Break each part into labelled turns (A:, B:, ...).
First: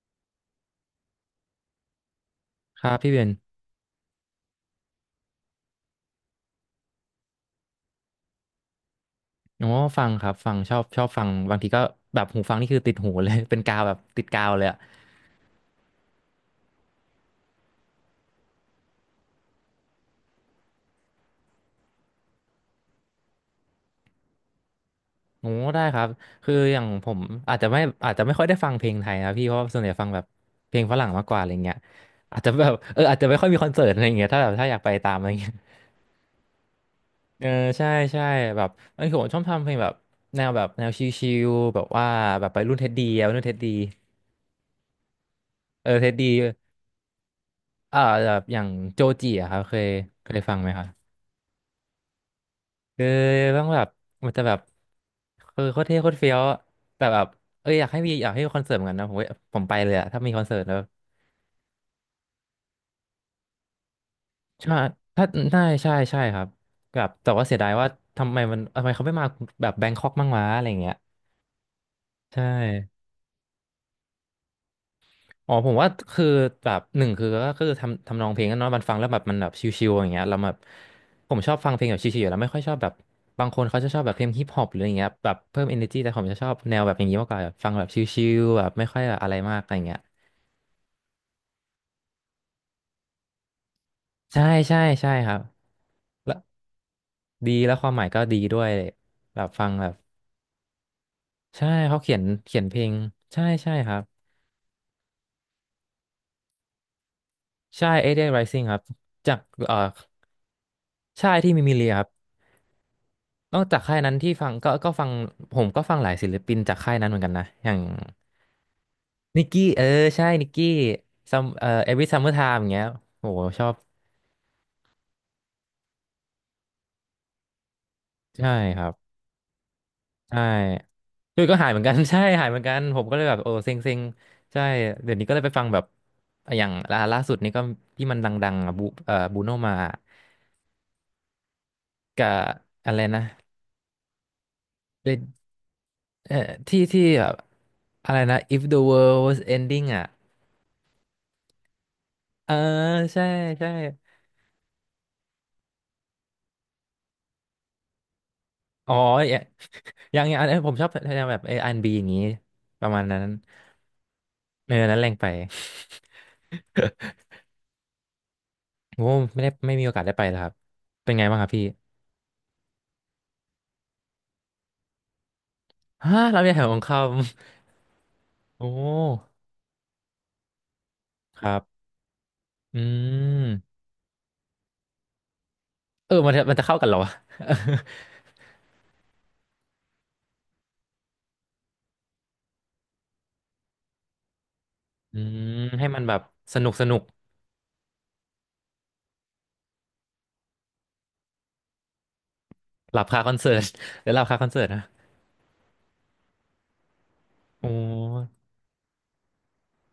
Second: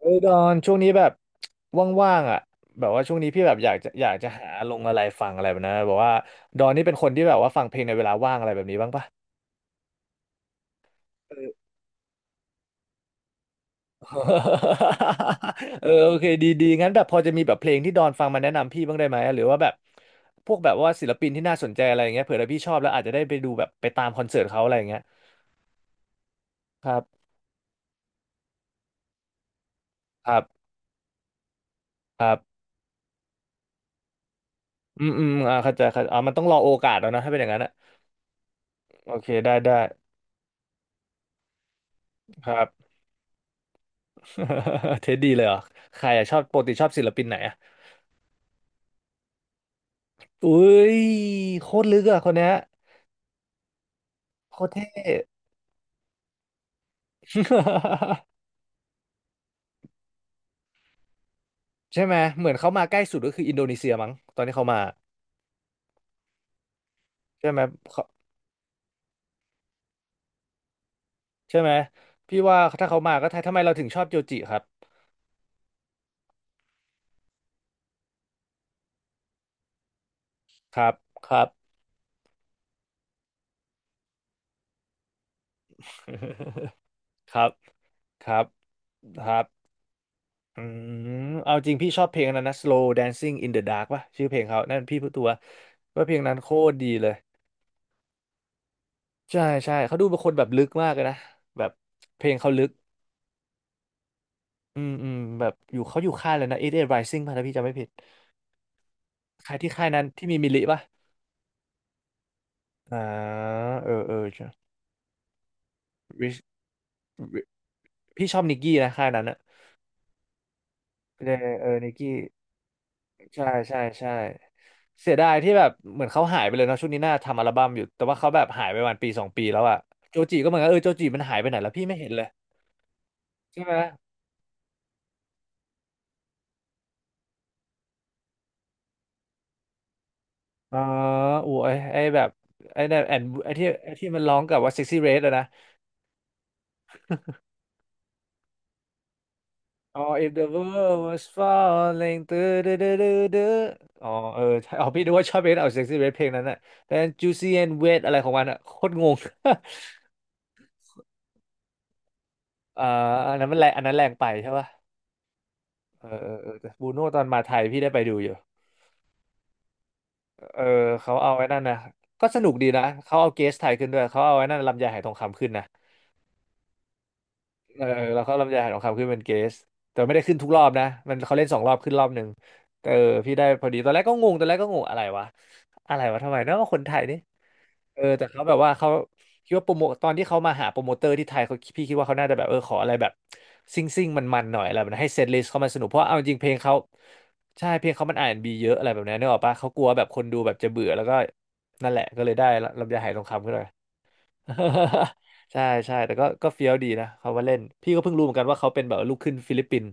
A: เฮ้ยดอนช่วงนี้แบบว่างๆอ่ะ
B: ค
A: แบ
B: รั
A: บ
B: บ
A: ว่า
B: พี่
A: ช่ว
B: เบ
A: งนี้
B: น
A: พี่แบบอยากจะหาลงอะไรฟังอะไรแบบนั้นนะแบอกว่าดอนนี่เป็นคนที่แบบว่าฟังเพลงในเวลาว่างอะไรแบบนี้บ้างปะ
B: อ๋อฟังครับฟังชอบชอบฟัง
A: เออ
B: บางทีก็แบบหูฟังนี่คือติดหูเลย เป็นกาวแบบติดกาวเลยอ่ะ
A: เออ โอเคดีดีงั้นแบบพอจะมีแบบเพลงที่ดอนฟังมาแนะนำพี่บ้างได้ไหมหรือว่าแบบพวกแบบว่าศิลปินที่น่าสนใจอะไรอย่างเงี้ยเผื่อถ้าพี่ชอบแล้วอาจจะได้ไปดูแบบไปตามคอนเสิร์ตเขาอะไรอย่างเงี้ย
B: โอ้ได้ครับคืออย่า
A: ค
B: ง
A: รั
B: ผม
A: บ
B: อาจจะไม่อาจจะไม่ค่อยได้ฟังเพลงไทยนะพี่เพราะว่าส่วนใหญ่ฟังแบบ
A: ครับ
B: เพลงฝรั่งมากกว่าอะไรเงี้ย
A: ครั
B: อาจจะ
A: บ
B: แบบอาจจะไม่ค่อยมีคอนเสิร์ตอะไรเงี้ยถ้าแบบถ้าอยากไป
A: อื
B: ตา
A: ม
B: มอะ
A: อื
B: ไร
A: ม
B: เงี้ย
A: เข้าใจครับมันต้องรอโอกาสแล้วนะถ้าเป็นอ
B: เออ
A: ย่างนั้นอะ
B: ใช่ใช่แบบ
A: โอ
B: ผ
A: เค
B: มชอบ
A: ได้
B: ทำเพล
A: ได้
B: งแบบแนวแบบแนวชิลๆแบบว่าแบ
A: ค
B: บ
A: รั
B: ไปรุ่นเท็
A: บ
B: ดดี้อะวัยรุ่นเท็ดดี้
A: เท็ดดี้เลยเหรอ
B: เออ
A: ใค
B: เท็
A: ร
B: ด
A: อะ
B: ดี้
A: ชอบปกติชอบศิลปินไหนอะ
B: อ่าแบบอย่างโจจีอะครับเคย
A: อุ้
B: ฟังไหมครับ
A: ยโคตรลึกอะคนเนี้ย
B: คือต้องแบบมันจะแบ
A: โค
B: บ
A: ตรเท่
B: คือโคตรเท่โคตรเฟี้ยวอะแต่แบบอยากให้มี อยากให้มีคอนเสิร์ตเหมือนกันนะผมผมไปเลยอะถ้ามีคอนเสิร์ตแล้ว
A: ใช่ไหม เหมือนเขามาใกล้สุดก็คืออินโดนีเซียมั้งตอนที่เขา
B: ใช่
A: มา
B: ถ้าได้ใช่ใช่ครับแบบแต่ว่า
A: ใช่
B: เสีย
A: ไหม
B: ดายว่า
A: เขา
B: ทำไมมันทำไมเขาไม่มาแบบแบงคอกมั่งวะอะไรอย่างเงี้ย
A: ใช่ไหม
B: ใช
A: พี่ว่าถ้าเขา
B: ่
A: มาก็ไทยทำไมเราถึงชอบโจจิครับ
B: อ๋อผมว่าคือแบบหนึ่งคือก็คือทำทำนองเพลงกันเนาะมันฟังแล้วแบบมันแบบชิวๆอย่างเงี้ยเราแบบ
A: ครับค
B: ผม
A: รั
B: ช
A: บ
B: อบฟังเพลงแบบชิวๆอยู่แล้วไม่ค่อยชอบแบบบางคนเขาจะชอบแบบเพลงฮิปฮอปหรืออย่างเงี้ยแบบเพิ่ม energy แต่ผมจะชอบแนวแบบอย่าง นี้มากก
A: ค
B: ว่า
A: รั
B: แบ
A: บ
B: บฟังแบบชิ
A: ครั
B: ว
A: บ
B: ๆแบบไม่ค่อยแบบอะ
A: ค
B: ไร
A: รับ
B: มากอะไรเงี้ย
A: อืมเอาจริงพี่ชอบเพลงอันนั้นนะ Slow Dancing in the Dark ป่ะชื่อเพล
B: ใช่
A: งเขานั่
B: ใช่
A: นพี่พู
B: ใช่
A: ดตั
B: ค
A: ว
B: รับ
A: ว่าเพลง
B: แล้
A: นั้
B: ว
A: นโคตรดีเลย
B: ดีแล้วความหมายก็ดีด้วยแบ
A: ใช่
B: บฟัง
A: ใช่
B: แบบ
A: เขาดูเป็นคนแบบลึกมากเลยนะแบ
B: ใช่
A: บ
B: เขาเขีย
A: เพ
B: น
A: ลงเขาลึก
B: เพลงใช่ใช่ครับ
A: อืมอืมแบบอยู่เขาอยู่ค่ายเลยนะเอ g h t Rising ป่ะถ้าพี่จำไม่ผิ
B: ใช่
A: ด
B: 8 d e y Rising ครับจาก
A: ค่ายที่
B: เอ่อ
A: ค่ายนั้นที่มีมิลลิป่ะ
B: ใช่ที่มีมิเลียครับ
A: อ่า
B: นอกจาก
A: เออ
B: ค่ายนั้
A: เอ
B: น
A: อ
B: ที่ฟั
A: ใช่
B: งก็ฟังผมก็ฟังหลายศิล
A: Rich-
B: ปินจากค่ายนั้นเหมือนกันนะ
A: Rich-
B: อย่าง
A: พี่ชอบนิกกี้นะค่ายนั้นอะ
B: นิกกี้เออใช่นิกกี้
A: เออ
B: ซัม
A: เออ
B: เอ
A: นิก
B: วิ
A: กี้
B: ซัมเมอร์ไทม์อย่างเงี้ยโห
A: ใช่
B: ชอบ
A: ใช่ใช่เสียดายที่แบบเหมือนเขาหายไปเลยเนาะช่วงนี้น่าทำอัลบั้มอยู่แต่ว่าเขาแบบ
B: ใช่
A: หายไป
B: ค
A: ป
B: รั
A: ระ
B: บ
A: มาณปีสองปีแล้วอะโจจี
B: ใช่
A: ก็เหมือนกันเออโจจีมันหาย
B: ด้ย
A: ไปไห
B: ก็
A: น
B: หาย
A: แล้ว
B: เหมือ
A: พี่
B: นกั
A: ไม่
B: น
A: เห็ น
B: ใช่
A: เลย
B: หายเหมือนกันผมก็เลยแบบโอ้
A: ใช่
B: เซ็
A: ไหม
B: งเซ็งใช่เดี๋ยวนี้ก็เลยไปฟังแบบอย่างล่าสุดนี่ก็ที่มันดังๆอ่ะบูบูโนมา
A: อ๋ออูไอ้แบ
B: กั
A: บ
B: บ
A: ไอ้
B: อะไร
A: นั่ยแอ
B: นะ
A: นไอ้ที่ไอ้ที่มันร้องกับว่า Sexy
B: เร
A: Red อะ
B: ด
A: นะ
B: เอ่อที่ที่แบบอะไรนะ If the world was ending
A: อ๋อ
B: อ่ะ
A: if the world was falling ตื้อ
B: เออ
A: ดื้อดื้อดื้อ
B: ใช่
A: ดื้อ
B: ใช่
A: อ๋อเออใช่อ๋อพี่ดูว่าชอบเบสเอาเซ็กซี่เบสเพลงนั้นน่ะแต่ juicy and wet อะไรของมันอ่ะโคต
B: อ๋อ
A: รงง
B: ยังยังอันนี้ผมชอบแนวแบบอันบีอย่างนี้ ป
A: อ่า
B: ระมาณนั้น
A: อันนั้นมันแรงอันนั้นแรงไปใช่ป่ะ
B: เออนั้นแรงไป
A: เออเออเออแต่บูโน่ตอ นมาไทยพี่ได้ไปดูอยู่
B: โอ้ไม่ได้ไม่มีโอกาสได้ไปแล้วครับ
A: เออ
B: เป็น
A: เขา
B: ไง
A: เอา
B: บ้างค
A: ไอ้
B: รับ
A: นั่
B: พี่
A: นนะก็สนุกดีนะเขาเอาเกสไทยขึ้นด้วยเขาเอาไอ้นั่นลำไยหาหทองคำขึ้นนะ
B: ฮะเราเนี่ยแถวของคำ
A: เออเราเข้ารอบนิ ย
B: โอ้
A: รองคำขึ้นเป็นเกสแต่ไม่ได้ขึ้นทุกรอบนะมันเขา
B: ค
A: เล่น
B: รั
A: สองรอบ
B: บ
A: ขึ้นรอบหนึ่ง
B: อื
A: เออพี่ได้พอดี
B: ม
A: ตอนแรกก็งงตอนแรกก็งงอะไรวะอะไร
B: เออ
A: วะ
B: มั
A: ทำ
B: น
A: ไม
B: จะมัน
A: เนาะ
B: จะ
A: ค
B: เข้า
A: น
B: กัน
A: ไท
B: เหรอ
A: ย
B: วะ
A: นี่เออแต่เขาแบบว่าเขาคิดว่าโปรโมตอนที่เขามาหาโปรโมเตอร์ที่ไทยเขาพี่คิดว่าเขาน่าจะแบบเออขออะไรแบบซิ่งมันมันๆหน่อยอะไรแบบนั้นให้
B: อื
A: เซตลิสต์
B: ม
A: เขามาสนุ
B: ให้
A: กเพ
B: มัน
A: ราะ
B: แบ
A: เอา
B: บ
A: จริงเพล
B: ส
A: ง
B: นุก
A: เขา
B: สนุก
A: ใช่เพลงเขามันอาร์แอนด์บีเยอะอะไรแบบนั้นนึกออกปะเขากลัวแบบคนดูแบบจะเบื่อแล้วก็นั่นแหละก็เลยได้ลำ
B: ห
A: ไย
B: ลับ
A: หายท
B: คา
A: อง
B: คอน
A: คำขึ้
B: เสิ
A: น
B: ร์ต
A: มา
B: หรือหลับคาคอนเสิร์ตนะ
A: ใช่ใช่แต่ก็เฟี้ยวดีนะเขามาเล่น
B: โอ้
A: พี่ก็เพิ่งรู้เหมือนกันว่าเขาเป็นแบบลูกครึ่งฟิลิปปินส์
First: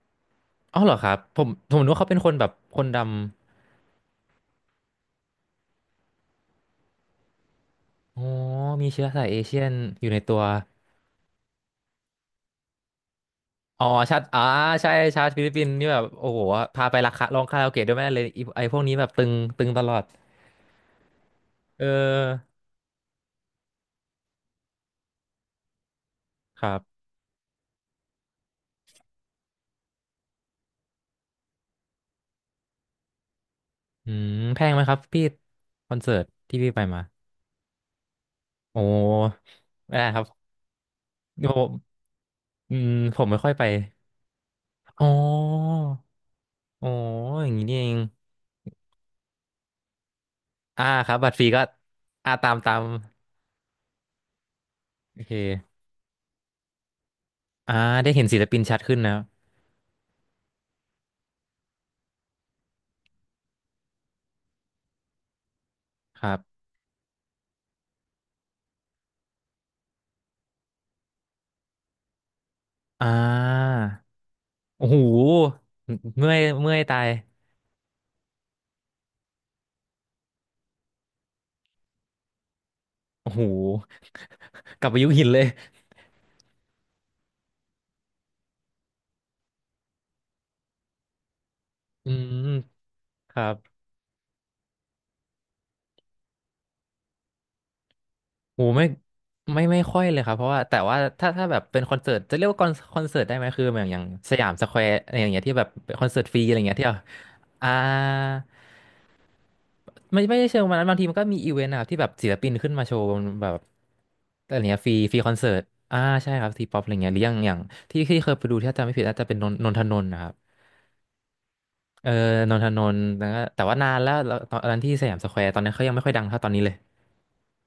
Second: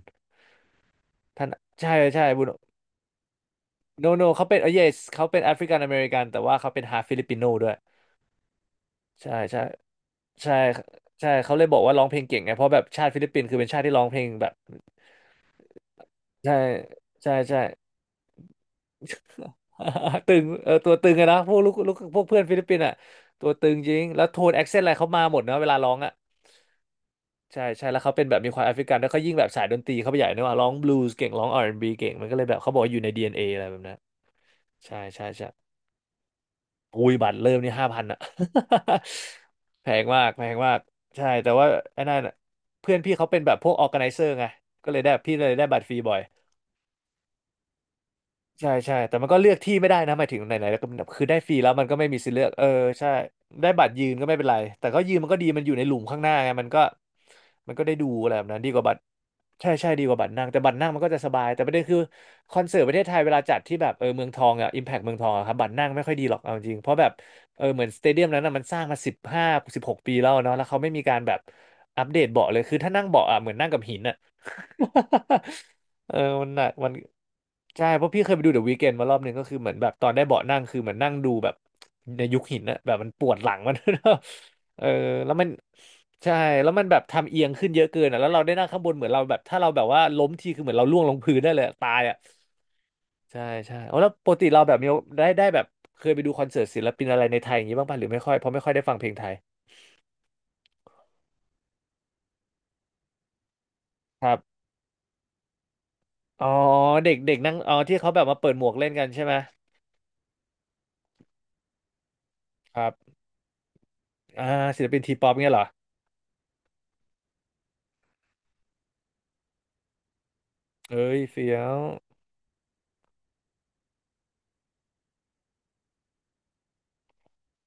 B: อ้าวเหรอครับผ
A: ท่า
B: ม
A: น
B: ผมนึก
A: ใช่
B: ว่าเขาเป็น
A: ใช่
B: คน
A: บุ
B: แบบ
A: โน
B: คนด
A: โนเขาเป็นเออ yes เขาเป็นแอฟริกันอเมริกันแต่ว่าเขาเป็นฮาฟิลิปปิโนด้วย
B: ำโอ้มีเชื้อสาย
A: ใช่
B: เอเชี
A: ใช่
B: ยนอยู่ในตัว
A: ใช่ใช่เขาเลยบอกว่าร้องเพลงเก่งไงเพราะแบบชาติฟิลิปปินส์คือเป็นชา
B: อ๋
A: ติ
B: อ
A: ที่ร้องเพ
B: ชา
A: ล
B: ติ
A: งแบบ
B: ใช่ชาติฟิลิปปินส์นี่แบบโอ้โห
A: ใช่
B: พาไปราคา
A: ใช่
B: ร้องคา
A: ใช่
B: ราโอเกะด้วยแม่เลยไอ้ไอ้พวกนี้แบบตึงตึงตลอด
A: ตึงเออตัวตึงอะนะพวกลูก
B: เอ
A: ลูกพวกเพื่อน
B: อ
A: ฟิลิปปินส์อะตัวตึงจริงแล้วโทนแอคเซนต์อะไรเขามาหมดนะเวลาร้องอะ
B: ครับ
A: ใช่ใช่แล้วเขาเป็นแบบมีความแอฟริกันแล้วเขายิ่งแบบสายดนตรีเขาไปใหญ่เนกอะว่าร้องบลูส์เก่งร้อง R&B เก่งมันก็เลยแบบเขาบอกว่าอยู่ใน DNA อนเออะไรแบบนั้น
B: อืมแพงไหมค
A: ใช่
B: รับพี่
A: ใช่ใช่
B: คอนเสิร์ตที่พี่ไปมา
A: อุ้ยบัตรเริ่มนี่5,000อะ
B: โอ้
A: แพ
B: ไม่
A: ง
B: ได้ครั
A: มา
B: บ
A: กแพ
B: ผ
A: งมากใช่
B: ม
A: แต่ว่าไอ้นั่นอะ
B: อืม
A: เพื่อนพี่
B: ผม
A: เขา
B: ไม่
A: เป็น
B: ค่อ
A: แบ
B: ย
A: บ
B: ไป
A: พวก Organizer ไนเซอร์ไงก็เลย
B: อ๋อ
A: ได้พี่เลยได้บัตรฟรีบ่อย
B: อ๋ออย่างนี้นี่เอง
A: ใช่ใช่แต่มันก็เลือกที่ไม่ได้นะหมายถึงไหนๆแล้ว
B: อ่า
A: ก็แบ
B: ค
A: บ
B: รับ
A: คือ
B: บัตร
A: ได้
B: ฟรี
A: ฟรี
B: ก็
A: แล้วมันก็ไม่มีสิ
B: อ่า
A: ทธิ์เลือ
B: ตา
A: ก
B: ม
A: เออ
B: ตาม
A: ใช่ได้บัตรยืนก็ไม่เป็นไรแต่ก็ยืน
B: โอ
A: มั
B: เค
A: นก็ดีมันอยู่ในหลุมข้างหน้าไงมันก็มั
B: อ่า
A: นก็ได้ดู
B: ได้เห็น
A: อะไร
B: ศิ
A: แบ
B: ล
A: บ
B: ปิ
A: นั้
B: น
A: นดี
B: ชั
A: ก
B: ด
A: ว่าบั
B: ขึ้
A: ต
B: น
A: ร
B: นะครับ
A: ใช่ใช่ดีกว่าบัตรนั่งแต่บัตรนั่งมันก็จะสบายแต่ประเด็นคือคอนเสิร์ตประเทศไทยเวลาจัดที่แบบเออเมืองทองอ่ะอิมแพคเมืองทองอะครับบัตรนั่งไม่ค่อย
B: ค
A: ดี
B: รั
A: หรอกเอาจ
B: บ
A: ริงเพราะแบบเออเหมือนสเตเดียมนั้นอะมันสร้างมา15-16 ปีแล้วเนาะแล้วเขาไม่มีการแบบอัปเดตเบาะเลยคือถ้านั่ง
B: อ่า
A: เบาะอ่ะเหมือนนั่งกับหินอะ
B: โอ้โห
A: เออ
B: เมื่อย
A: มันหนัก
B: เมื่อย
A: มัน
B: ตาย
A: ใช่เพราะพี่เคยไปดูเดอะวี k เ n นมารอบหนึ่งก็คือเหมือนแบบตอนได้เบาะนั่งคือเหมือนนั่งดูแบบในยุคหินนะแบบมันป
B: โอ้
A: วด
B: โห
A: หลังมัน เอ
B: กลั
A: อ
B: บไปยุคหิน
A: แล้ว
B: เล
A: มั
B: ย
A: นใช่แล้วมันแบบทำเอียงขึ้นเยอะเกินอ่ะแล้วเราได้นั่งข้างบนเหมือนเราแบบถ้าเราแบบว่าล้มทีคือเหมือนเราล่วงลงพื้นได้เลยอะตาย
B: อื
A: อ่ะ
B: มค
A: ใช่
B: รับ
A: ใช่เอาแล้วปกติเราแบบมีได้แบบเคยไปดูคอนเสิร์ตศิลปินอะไรในไทยอย่างนี้บ้างป่ะหรือไม่ค่อยเพราะ
B: โห
A: ไม่ค่อยได้
B: ไม่
A: ฟังเพลงไทย
B: ไม่ไม่ค่อยเลยครับเพราะว่าแต่ว่าถ้าถ้าแบบเป็นคอนเสิร์ตจะเรียกว่าคอนคอนเสิร์ตได้ไหมคืออย่างอย่าง
A: ค
B: ส
A: รั
B: ยาม
A: บ
B: สแควร์อย่างเงี้ยที่แบบเป็นคอนเสิร์ตฟรี
A: อ๋อ
B: อะไรเงี้ยที่แบบ
A: เด็กเด็กนั่ง
B: อ่า
A: อ๋อที่เขาแบบมาเปิดหมวกเล่นกันใช่ไหม
B: ไม่ไม่ได้เชิงวันนั้นบางทีมันก็มีอีเวนต์นะครับที่แบบศิลปินขึ้น
A: ค
B: มา
A: รั
B: โชว์บ
A: บ
B: นแบบ
A: อ่า
B: อะไรเงี้ย
A: ศิ
B: ฟ
A: ล
B: รี
A: ปิน
B: ฟ
A: ที
B: รี
A: ป๊
B: ค
A: อ
B: อ
A: ป
B: นเสิ
A: เงี้ย
B: ร์
A: เห
B: ต
A: รอ
B: อ่าใช่ครับทีป๊อปอะไรเงี้ยหรืออย่างอย่างที่ที่เคยไปดูที่ถ้าจำไม่ผิดน่าจะเป็นนนนนทนนท์นะครับ
A: เอ้ยเฟี้ยว
B: เออนนทนนท์แล้วก็แต่ว่านานแล้วแล้วตอนนั้นที่สยามสแควร์ตอนนั้นเขายังไม่ค่อยดังเท่าตอนนี้เลย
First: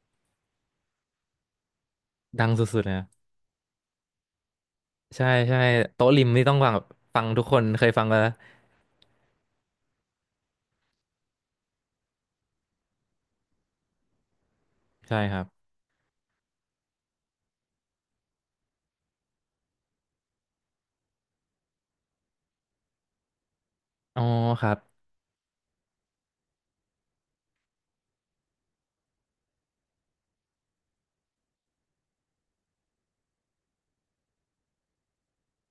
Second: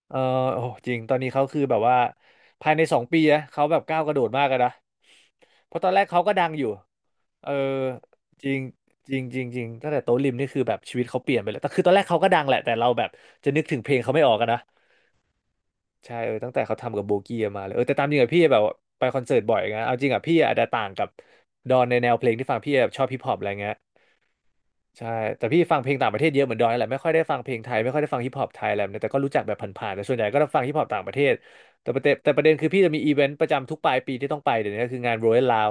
A: เออโอ้จริงตอนนี้เขาคือแบบว่า
B: ดัง
A: ภาย
B: สุ
A: ใน
B: ดๆเล
A: ส
B: ย
A: องปีนะเขาแบบก้าวกระโดดมากเลยนะ
B: ใช่ใช่
A: เพราะตอนแรก
B: โต๊ะ
A: เขา
B: ริม
A: ก็
B: นี่
A: ดัง
B: ต้อง
A: อยู่
B: ฟังแบบฟังทุก
A: เออ
B: คนเคยฟังกันแล้ว
A: จริงจริงจริงจริงตั้งแต่โต๊ะริมนี่คือแบบชีวิตเขาเปลี่ยนไปเลยแต่คือตอนแรกเขาก็ดังแหละ แต่เราแบบจะนึกถึงเพลงเขาไม่ออกกันนะ
B: ใช่ครับ
A: ใช่เออตั้งแต่เขาทำกับโบกี้มาเลยเออแต่ตามจริงอะพี่แบบไปคอนเสิร์ตบ่อยไงเอาจริงอะพี่อาจจะต่างกับดอนในแนวเพลงที่ฟังพี่แบบชอบฮิปฮอปอะไรเงี้ย
B: อ๋อครับ
A: ใช่แต่พี่ฟังเพลงต่างประเทศเยอะเหมือนดอยนั่นแหละไม่ค่อยได้ฟังเพลงไทยไม่ค่อยได้ฟังฮิปฮอปไทยอะไรแบบนี้แต่ก็รู้จักแบบผ่านๆแต่ส่วนใหญ่ก็จะฟังฮิปฮอปต่างประเทศแต่ประเด็นคือพี่จะมีอีเวนต์ประจำทุกปลายปีที่ต้องไปเดี๋ยวนี้ก็คืองาน Royal Lao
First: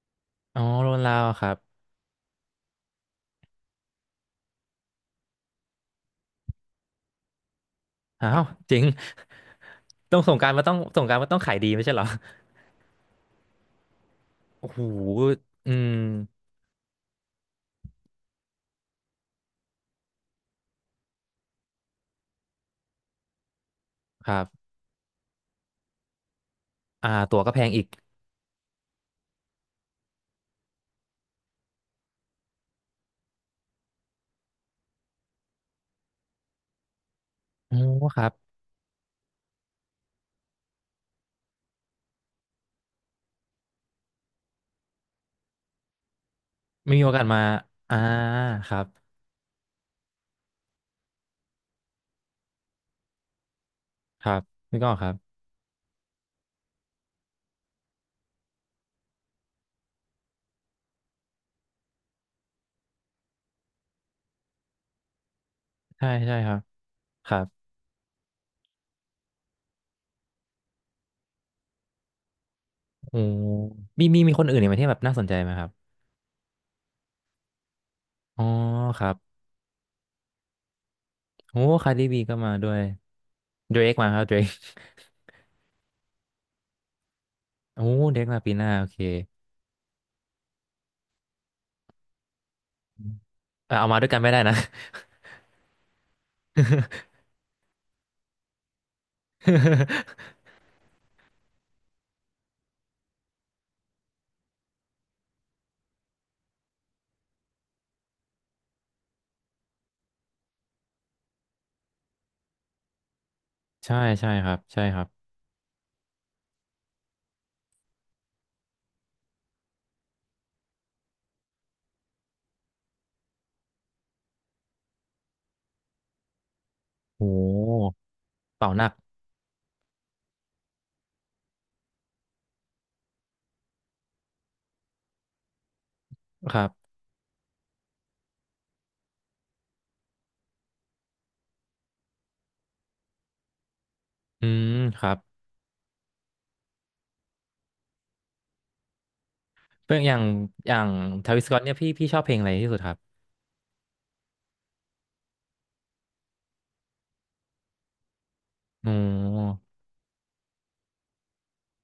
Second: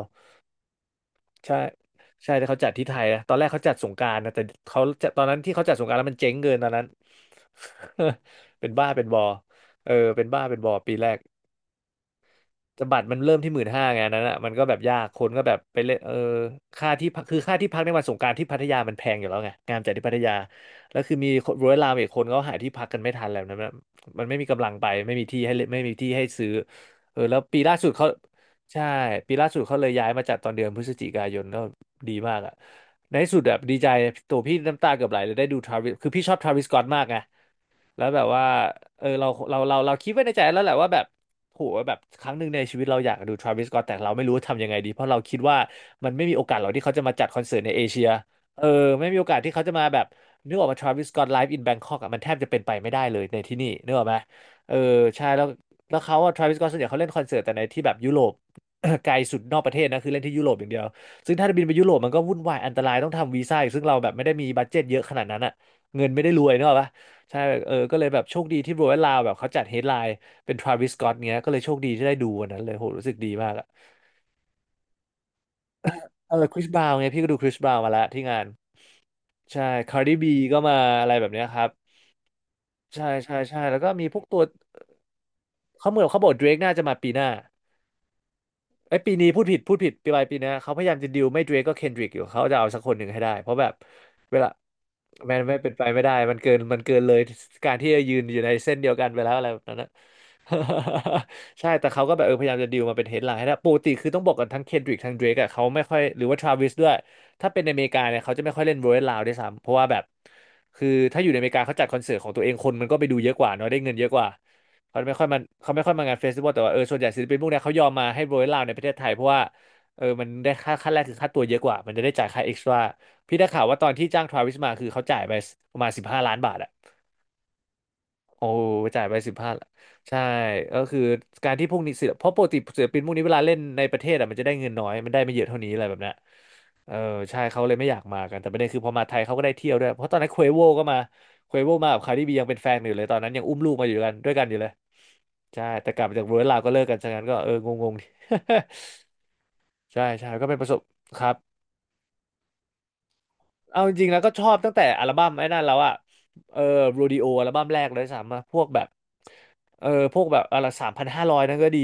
B: อ๋อโรนลาวครั
A: ใช่
B: บ
A: ใช่ที่เขาจัดที่ไทยนะตอนแรกเขาจัดสงกรานต์นะแต่เขาจะตอนนั้นที่เขาจัดสงกรานต์แล้วมันเจ๊งเกินตอนนั้น
B: อ้าว
A: เป็น
B: จริง
A: บ้าเป็นบอเออ
B: ต้อง
A: เป็น
B: ส่ง
A: บ้า
B: การ
A: เป็น
B: มา
A: บ
B: ต้อ
A: อ
B: ง
A: ปี
B: ส่ง
A: แร
B: การ
A: ก
B: มาต้องขายดีไม่ใช่เหรอ
A: แต่บัตรมันเริ่มที่15,000ไงอันนั้นอ่ะมันก็
B: โอ้
A: แบ
B: โห
A: บยากคนก็แบบ
B: อื
A: ไป
B: ม
A: เล่นเออค่าที่พักคือค่าที่พักในวันสงกรานต์ที่พัทยามันแพงอยู่แล้วไงงานจัดที่พัทยาแล้วคือมีคนร้อยลามอีกคนก็หาที่พักกันไม่ทันแล้วนะมันมัน
B: ค
A: ไม่
B: รั
A: มีกำลั
B: บ
A: งไปไม่มีที่ให้เล่นไม่มีที่ให้ซื้อ
B: อ่า
A: เออแล้
B: ตั๋
A: ว
B: วก็แพ
A: ปี
B: ง
A: ล่า
B: อีก
A: สุดเขาใช่ปีล่าสุดเขาเลยย้ายมาจัดตอนเดือนพฤศจิกายนก็ดีมากอ่ะในที่สุดแบบดีใจตัวพี่น้ำตาเกือบไหลเลยได้ดูทราวิสคือพี่ชอบทราวิสสก็อตมากไง
B: โอ้
A: แล้ว
B: ค
A: แบ
B: รั
A: บ
B: บ
A: ว่าเออเราคิดไว้ในใจแล้วแหละว่าแบบโหแบบครั้งหนึ่งในชีวิตเราอยากดูทราวิสสก็อตแต่เราไม่รู้ทำยังไงดีเพราะเราคิดว่ามันไม่มีโอกาสหรอกที่
B: ไม่
A: เขา
B: มี
A: จะ
B: โอ
A: มา
B: กาส
A: จัดค
B: มา
A: อนเสิร์ตในเอ
B: อ่า
A: เชียเออ
B: ครับ
A: ไม่มีโอกาสที่เขาจะมาแบบนึกออกมาทราวิสสก็อตไลฟ์อินแบงคอกอ่ะมันแทบจะเป็นไปไม่ได้เลยในที่นี่นึกออกไหม
B: ครับ
A: เออ
B: นี่ก็ครับ
A: ใช่แล้วแล้วเขาอะทราวิสสก็อตส่วนใหญ่เขาเล่นคอนเสิร์ตแต่ในที่แบบยุโรป ไกลสุดนอกประเทศนะคือเล่นที่ยุโรปอย่างเดียวซึ่งถ้าจะบินไปยุโรปมันก็วุ่นวายอันตรายต้องทำวีซ่าอีกซึ่งเราแบบไม่ได้มีบัดเจ็ตเยอะขนาดนั้นอะเงิ
B: ใช่
A: นไม่ได้
B: ใช่
A: รว
B: ค
A: ย
B: รับ
A: เนกอะปะ
B: ค
A: ใช่
B: รับ
A: แบบเออก็เลยแบบโชคดีที่โรยลาวแบบเขาจัดเฮดไลน์เป็นทราวิสสก็อตเงี้ยก็เลยโชคดีที่ได้ดูวันนั้นเลยโหรู้สึก
B: โอ้
A: ดีมากอะ
B: มีมีมีคนอื่นอีกไหมที่แบบน่าสนใจไหมครับ
A: เออคริสบราวน์ไงพี่ก็ดูคริสบราวน์มาแล้วที่งา
B: อ๋อ
A: น
B: ครับ
A: ใช่คาร์ดิบีก็มาอะไรแบบเนี้ย
B: โอ้
A: ครับ
B: คาร์ดิบีก็มาด้วย
A: ใช่ใช่ใช่
B: เด
A: แล้ว
B: ร
A: ก็
B: ก
A: มี
B: มา
A: พ
B: ครั
A: วก
B: บเดร
A: ตัว
B: ก
A: เขาเหมือนเขาบอกเดรกน่าจะมาปีหน้า
B: โอ้เดรกมาปีหน้าโอ
A: ไอ้
B: เค
A: ยปีนี้พูดผิดพูดผิดปีปลายปีนนะเขาพยายามจะดิวไม่เดรกก็เคนดริกอยู่เขาจะเอาสักคนหนึ่งให้ได้เพราะแบ
B: เอ
A: บ
B: อเอามาด้วยกันไม่
A: เว
B: ได้
A: ลา
B: นะ
A: แมนไม่เป็นไปไม่ได้มันเกินเล ยการที่จะยืนอยู่ในเส้นเดียวกันไปแล้วอะไรแบบนั้นนะ ใช่แต่เขาก็แบบพยายามจะดิวมาเป็นเฮดไลน์ให้ได้ปกติคือต้องบอกกันทั้งเคนดริกทั้งเดรกอะเขาไม่ค่อยหรือว่าทราวิสด้วยถ้าเป็นในอเมริกาเนี่ยเขาจะไม่ค่อยเล่นโรยลาวด้วยซ้ำเพราะว่าแบบคือถ้าอยู่ในอเมริกาเขาจัดคอนเสิร์ตของตัวเองคนมันก็ไปดูเยอะกว่าเนาะได้เงิ
B: ใช่
A: นเยอะกว่า
B: ใช่ครับใช่ค
A: เขา
B: รับ
A: ไม่ค่อยมาเขาไม่ค่อยมางานเฟสติวัลแต่ว่าส่วนใหญ่ศิลปินพวกเนี้ยเขายอมมาให้โรยลาวในประเทศไทยเพราะว่ามันได้ค่าแรกคือค่าตัวเยอะกว่ามันจะได้จ่ายค่าเอ็กซ์ตร้าพี่ได้ข่าวว่าตอนที่จ้างทราวิสมาคือเขาจ่ายไปประมาณ15 ล้านบาทอะ
B: โอ้
A: โอ้
B: เป่าหนัก
A: จ่ายไป15ใช่ก็คือการที่พวกนี้ศิลปเพราะปกติศิลปินพวกนี้เวลาเล่นในประเทศอ่ะมันจะได้เงินน้อยมันได้ไม่เยอะเท่านี้อะไรแบบเนี้ย
B: ครับ
A: เออใช่เขาเลยไม่อยากมากันแต่ประเด็นคือพอมาไทยเขาก็ได้เที่ยวด้วยเพราะตอนนั้นเควโวก็มาเควโวมากับคาร์ดิบียังเป็นแฟนกันอยู่เลยตอนนั้นยังอุ้มลูกมาอยู่กันด้วยกั
B: อื
A: นอยู่
B: ม
A: เลย
B: ครับ
A: ใช่แต่กลับมาจากเวอร์ลลาวก็เลิกกันฉะนั้นก็งงๆ
B: เพื่อ
A: ใช่
B: อย่าง
A: ใช่ก็เป็นป
B: อ
A: ระส
B: ย่า
A: บ
B: ง
A: ครั
B: ทา
A: บ
B: วิสก o อตเนี่ยพี่พี่ชอบเพลงอะไรที่สุดครับ
A: เอาจริงๆแล้วก็ชอบตั้งแต่อัลบั้มไอ้นั่นแล้วอะเออโรดิโออัลบั้มแรกเลยสามมาพวกแบบ
B: โอ้
A: พวกแบบอะไร3,500นั่นก็ดี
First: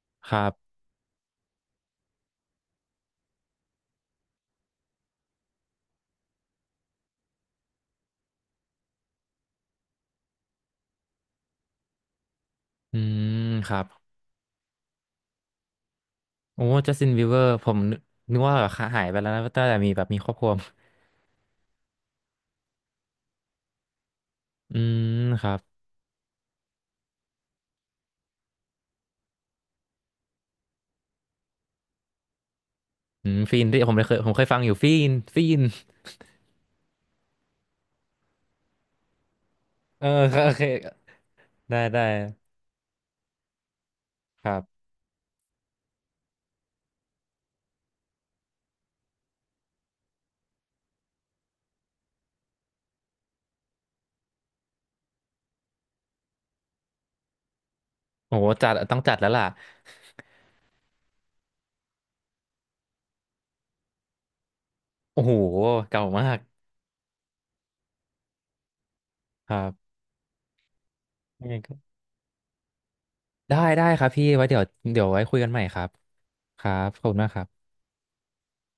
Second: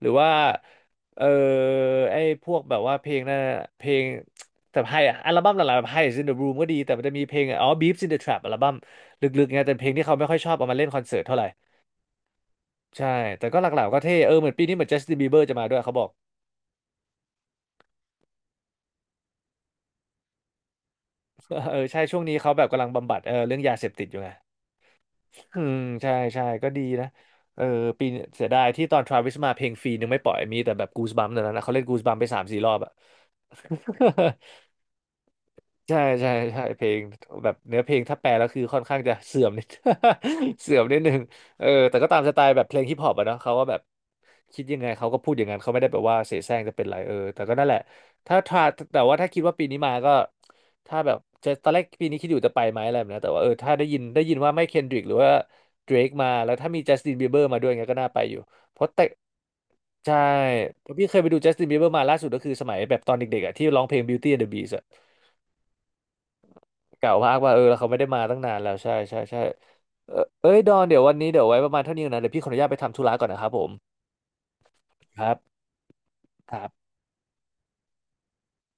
A: หรือ
B: ค
A: ว่า
B: รับ
A: เออไอ้พวกแบบว่าเพลงนั่นอะเพลงแต่ไฮอะอัลบั้มหลังๆแบบ High is in the Room ก็ดีแต่มันจะมีเพลงอ๋อ Beeps in the Trap อัลบั้มลึกๆไงแต่เพลงที่เขาไม่ค่อยชอบเอามาเล่นคอนเสิร์ตเท่าไหร่
B: อื
A: ใช่
B: ม
A: แต่ก็ห
B: ครั
A: ลั
B: บ
A: กๆก็เท่เหมือนปีนี้เหมือน Justin Bieber จะมาด้วยเขาบอก
B: โอ้จัสตินบีเวอร์ผมนึกนึกว่าแบบหายไปแล้วนะตั้งแต่มีแบบมีครอบครัว
A: เออใช่ช่วงนี้เขาแบบกำลังบำบัดเรื่องยาเสพติดอยู่ไง
B: อืมครั
A: อื
B: บ
A: มใช่ใช่ก็ดีนะเออปีเสียดายที่ตอนทราวิสมาเพลงฟรีนึงไม่ปล่อยมีแต่แบบกูสบัมแต่นนั้นนะเขาเล่นกูสบัมไปสามสี่รอบอะ
B: อืมฟีนที่ผมเคยผมเคยฟัง อยู่ฟีนฟีน
A: ใช่ใช่ใช่เพลงแบบเนื้อเพลงถ้าแปลแล้วคือค่อนข้างจะเสื่อมนิด
B: เออครับโอ เค
A: เสื่อมนิดนึง
B: ได้
A: แต่
B: ได้
A: ก็ตามสไตล์แบบเพลงฮิปฮอปอะเนาะเขาก็แบบ
B: ครั
A: คิดยั
B: บ
A: งไงเขาก็พูดอย่างนั้นเขาไม่ได้แบบว่าเสแสร้งจะเป็นไรแต่ก็นั่นแหละถ้าถ้าแต่ว่าถ้าคิดว่าปีนี้มาก็ถ้าแบบจะตอนแรกปีนี้คิดอยู่จะไปไหมอะไรแบบเนี้ยแต่ว่าถ้าได้ยินว่าไม่เคนดริกหรือว่าเดรกมาแล้วถ้ามีจัสตินบีเบอร์มาด้วยเงี้ยก็น่าไปอ
B: โอ้
A: ยู่
B: โหจัด
A: เพราะ
B: ต้อง
A: แต่
B: จัดแล้วล่ะ
A: ใช่เพราะพี่เคยไปดูจัสตินบีเบอร์มาล่าสุดก็คือสมัยแบบตอนเด็กๆอะที่ร้องเพลง Beauty and the Beast อะ
B: โอ้โหเก่ามาก
A: เก่ามากว่าแล้วเขาไม่ได้มาตั้งนานแล้วใช่ใช่ใช่
B: ครับ
A: เออเอ้ยดอนเดี๋ยววันนี้เดี๋ยวไว้ประมาณเท่านี้ก่อนนะเดี๋ยวพี่ขออนุญาตไปทำธุระก่อนนะครับ
B: ได้
A: ผม
B: ได้ครับพี่ไว้เดี๋ยวเดี๋ยวไว้
A: ครั
B: คุ
A: บ
B: ยกันใหม่ครับ
A: ค
B: ค
A: รั
B: รับ
A: บ
B: ขอบคุณมากครับ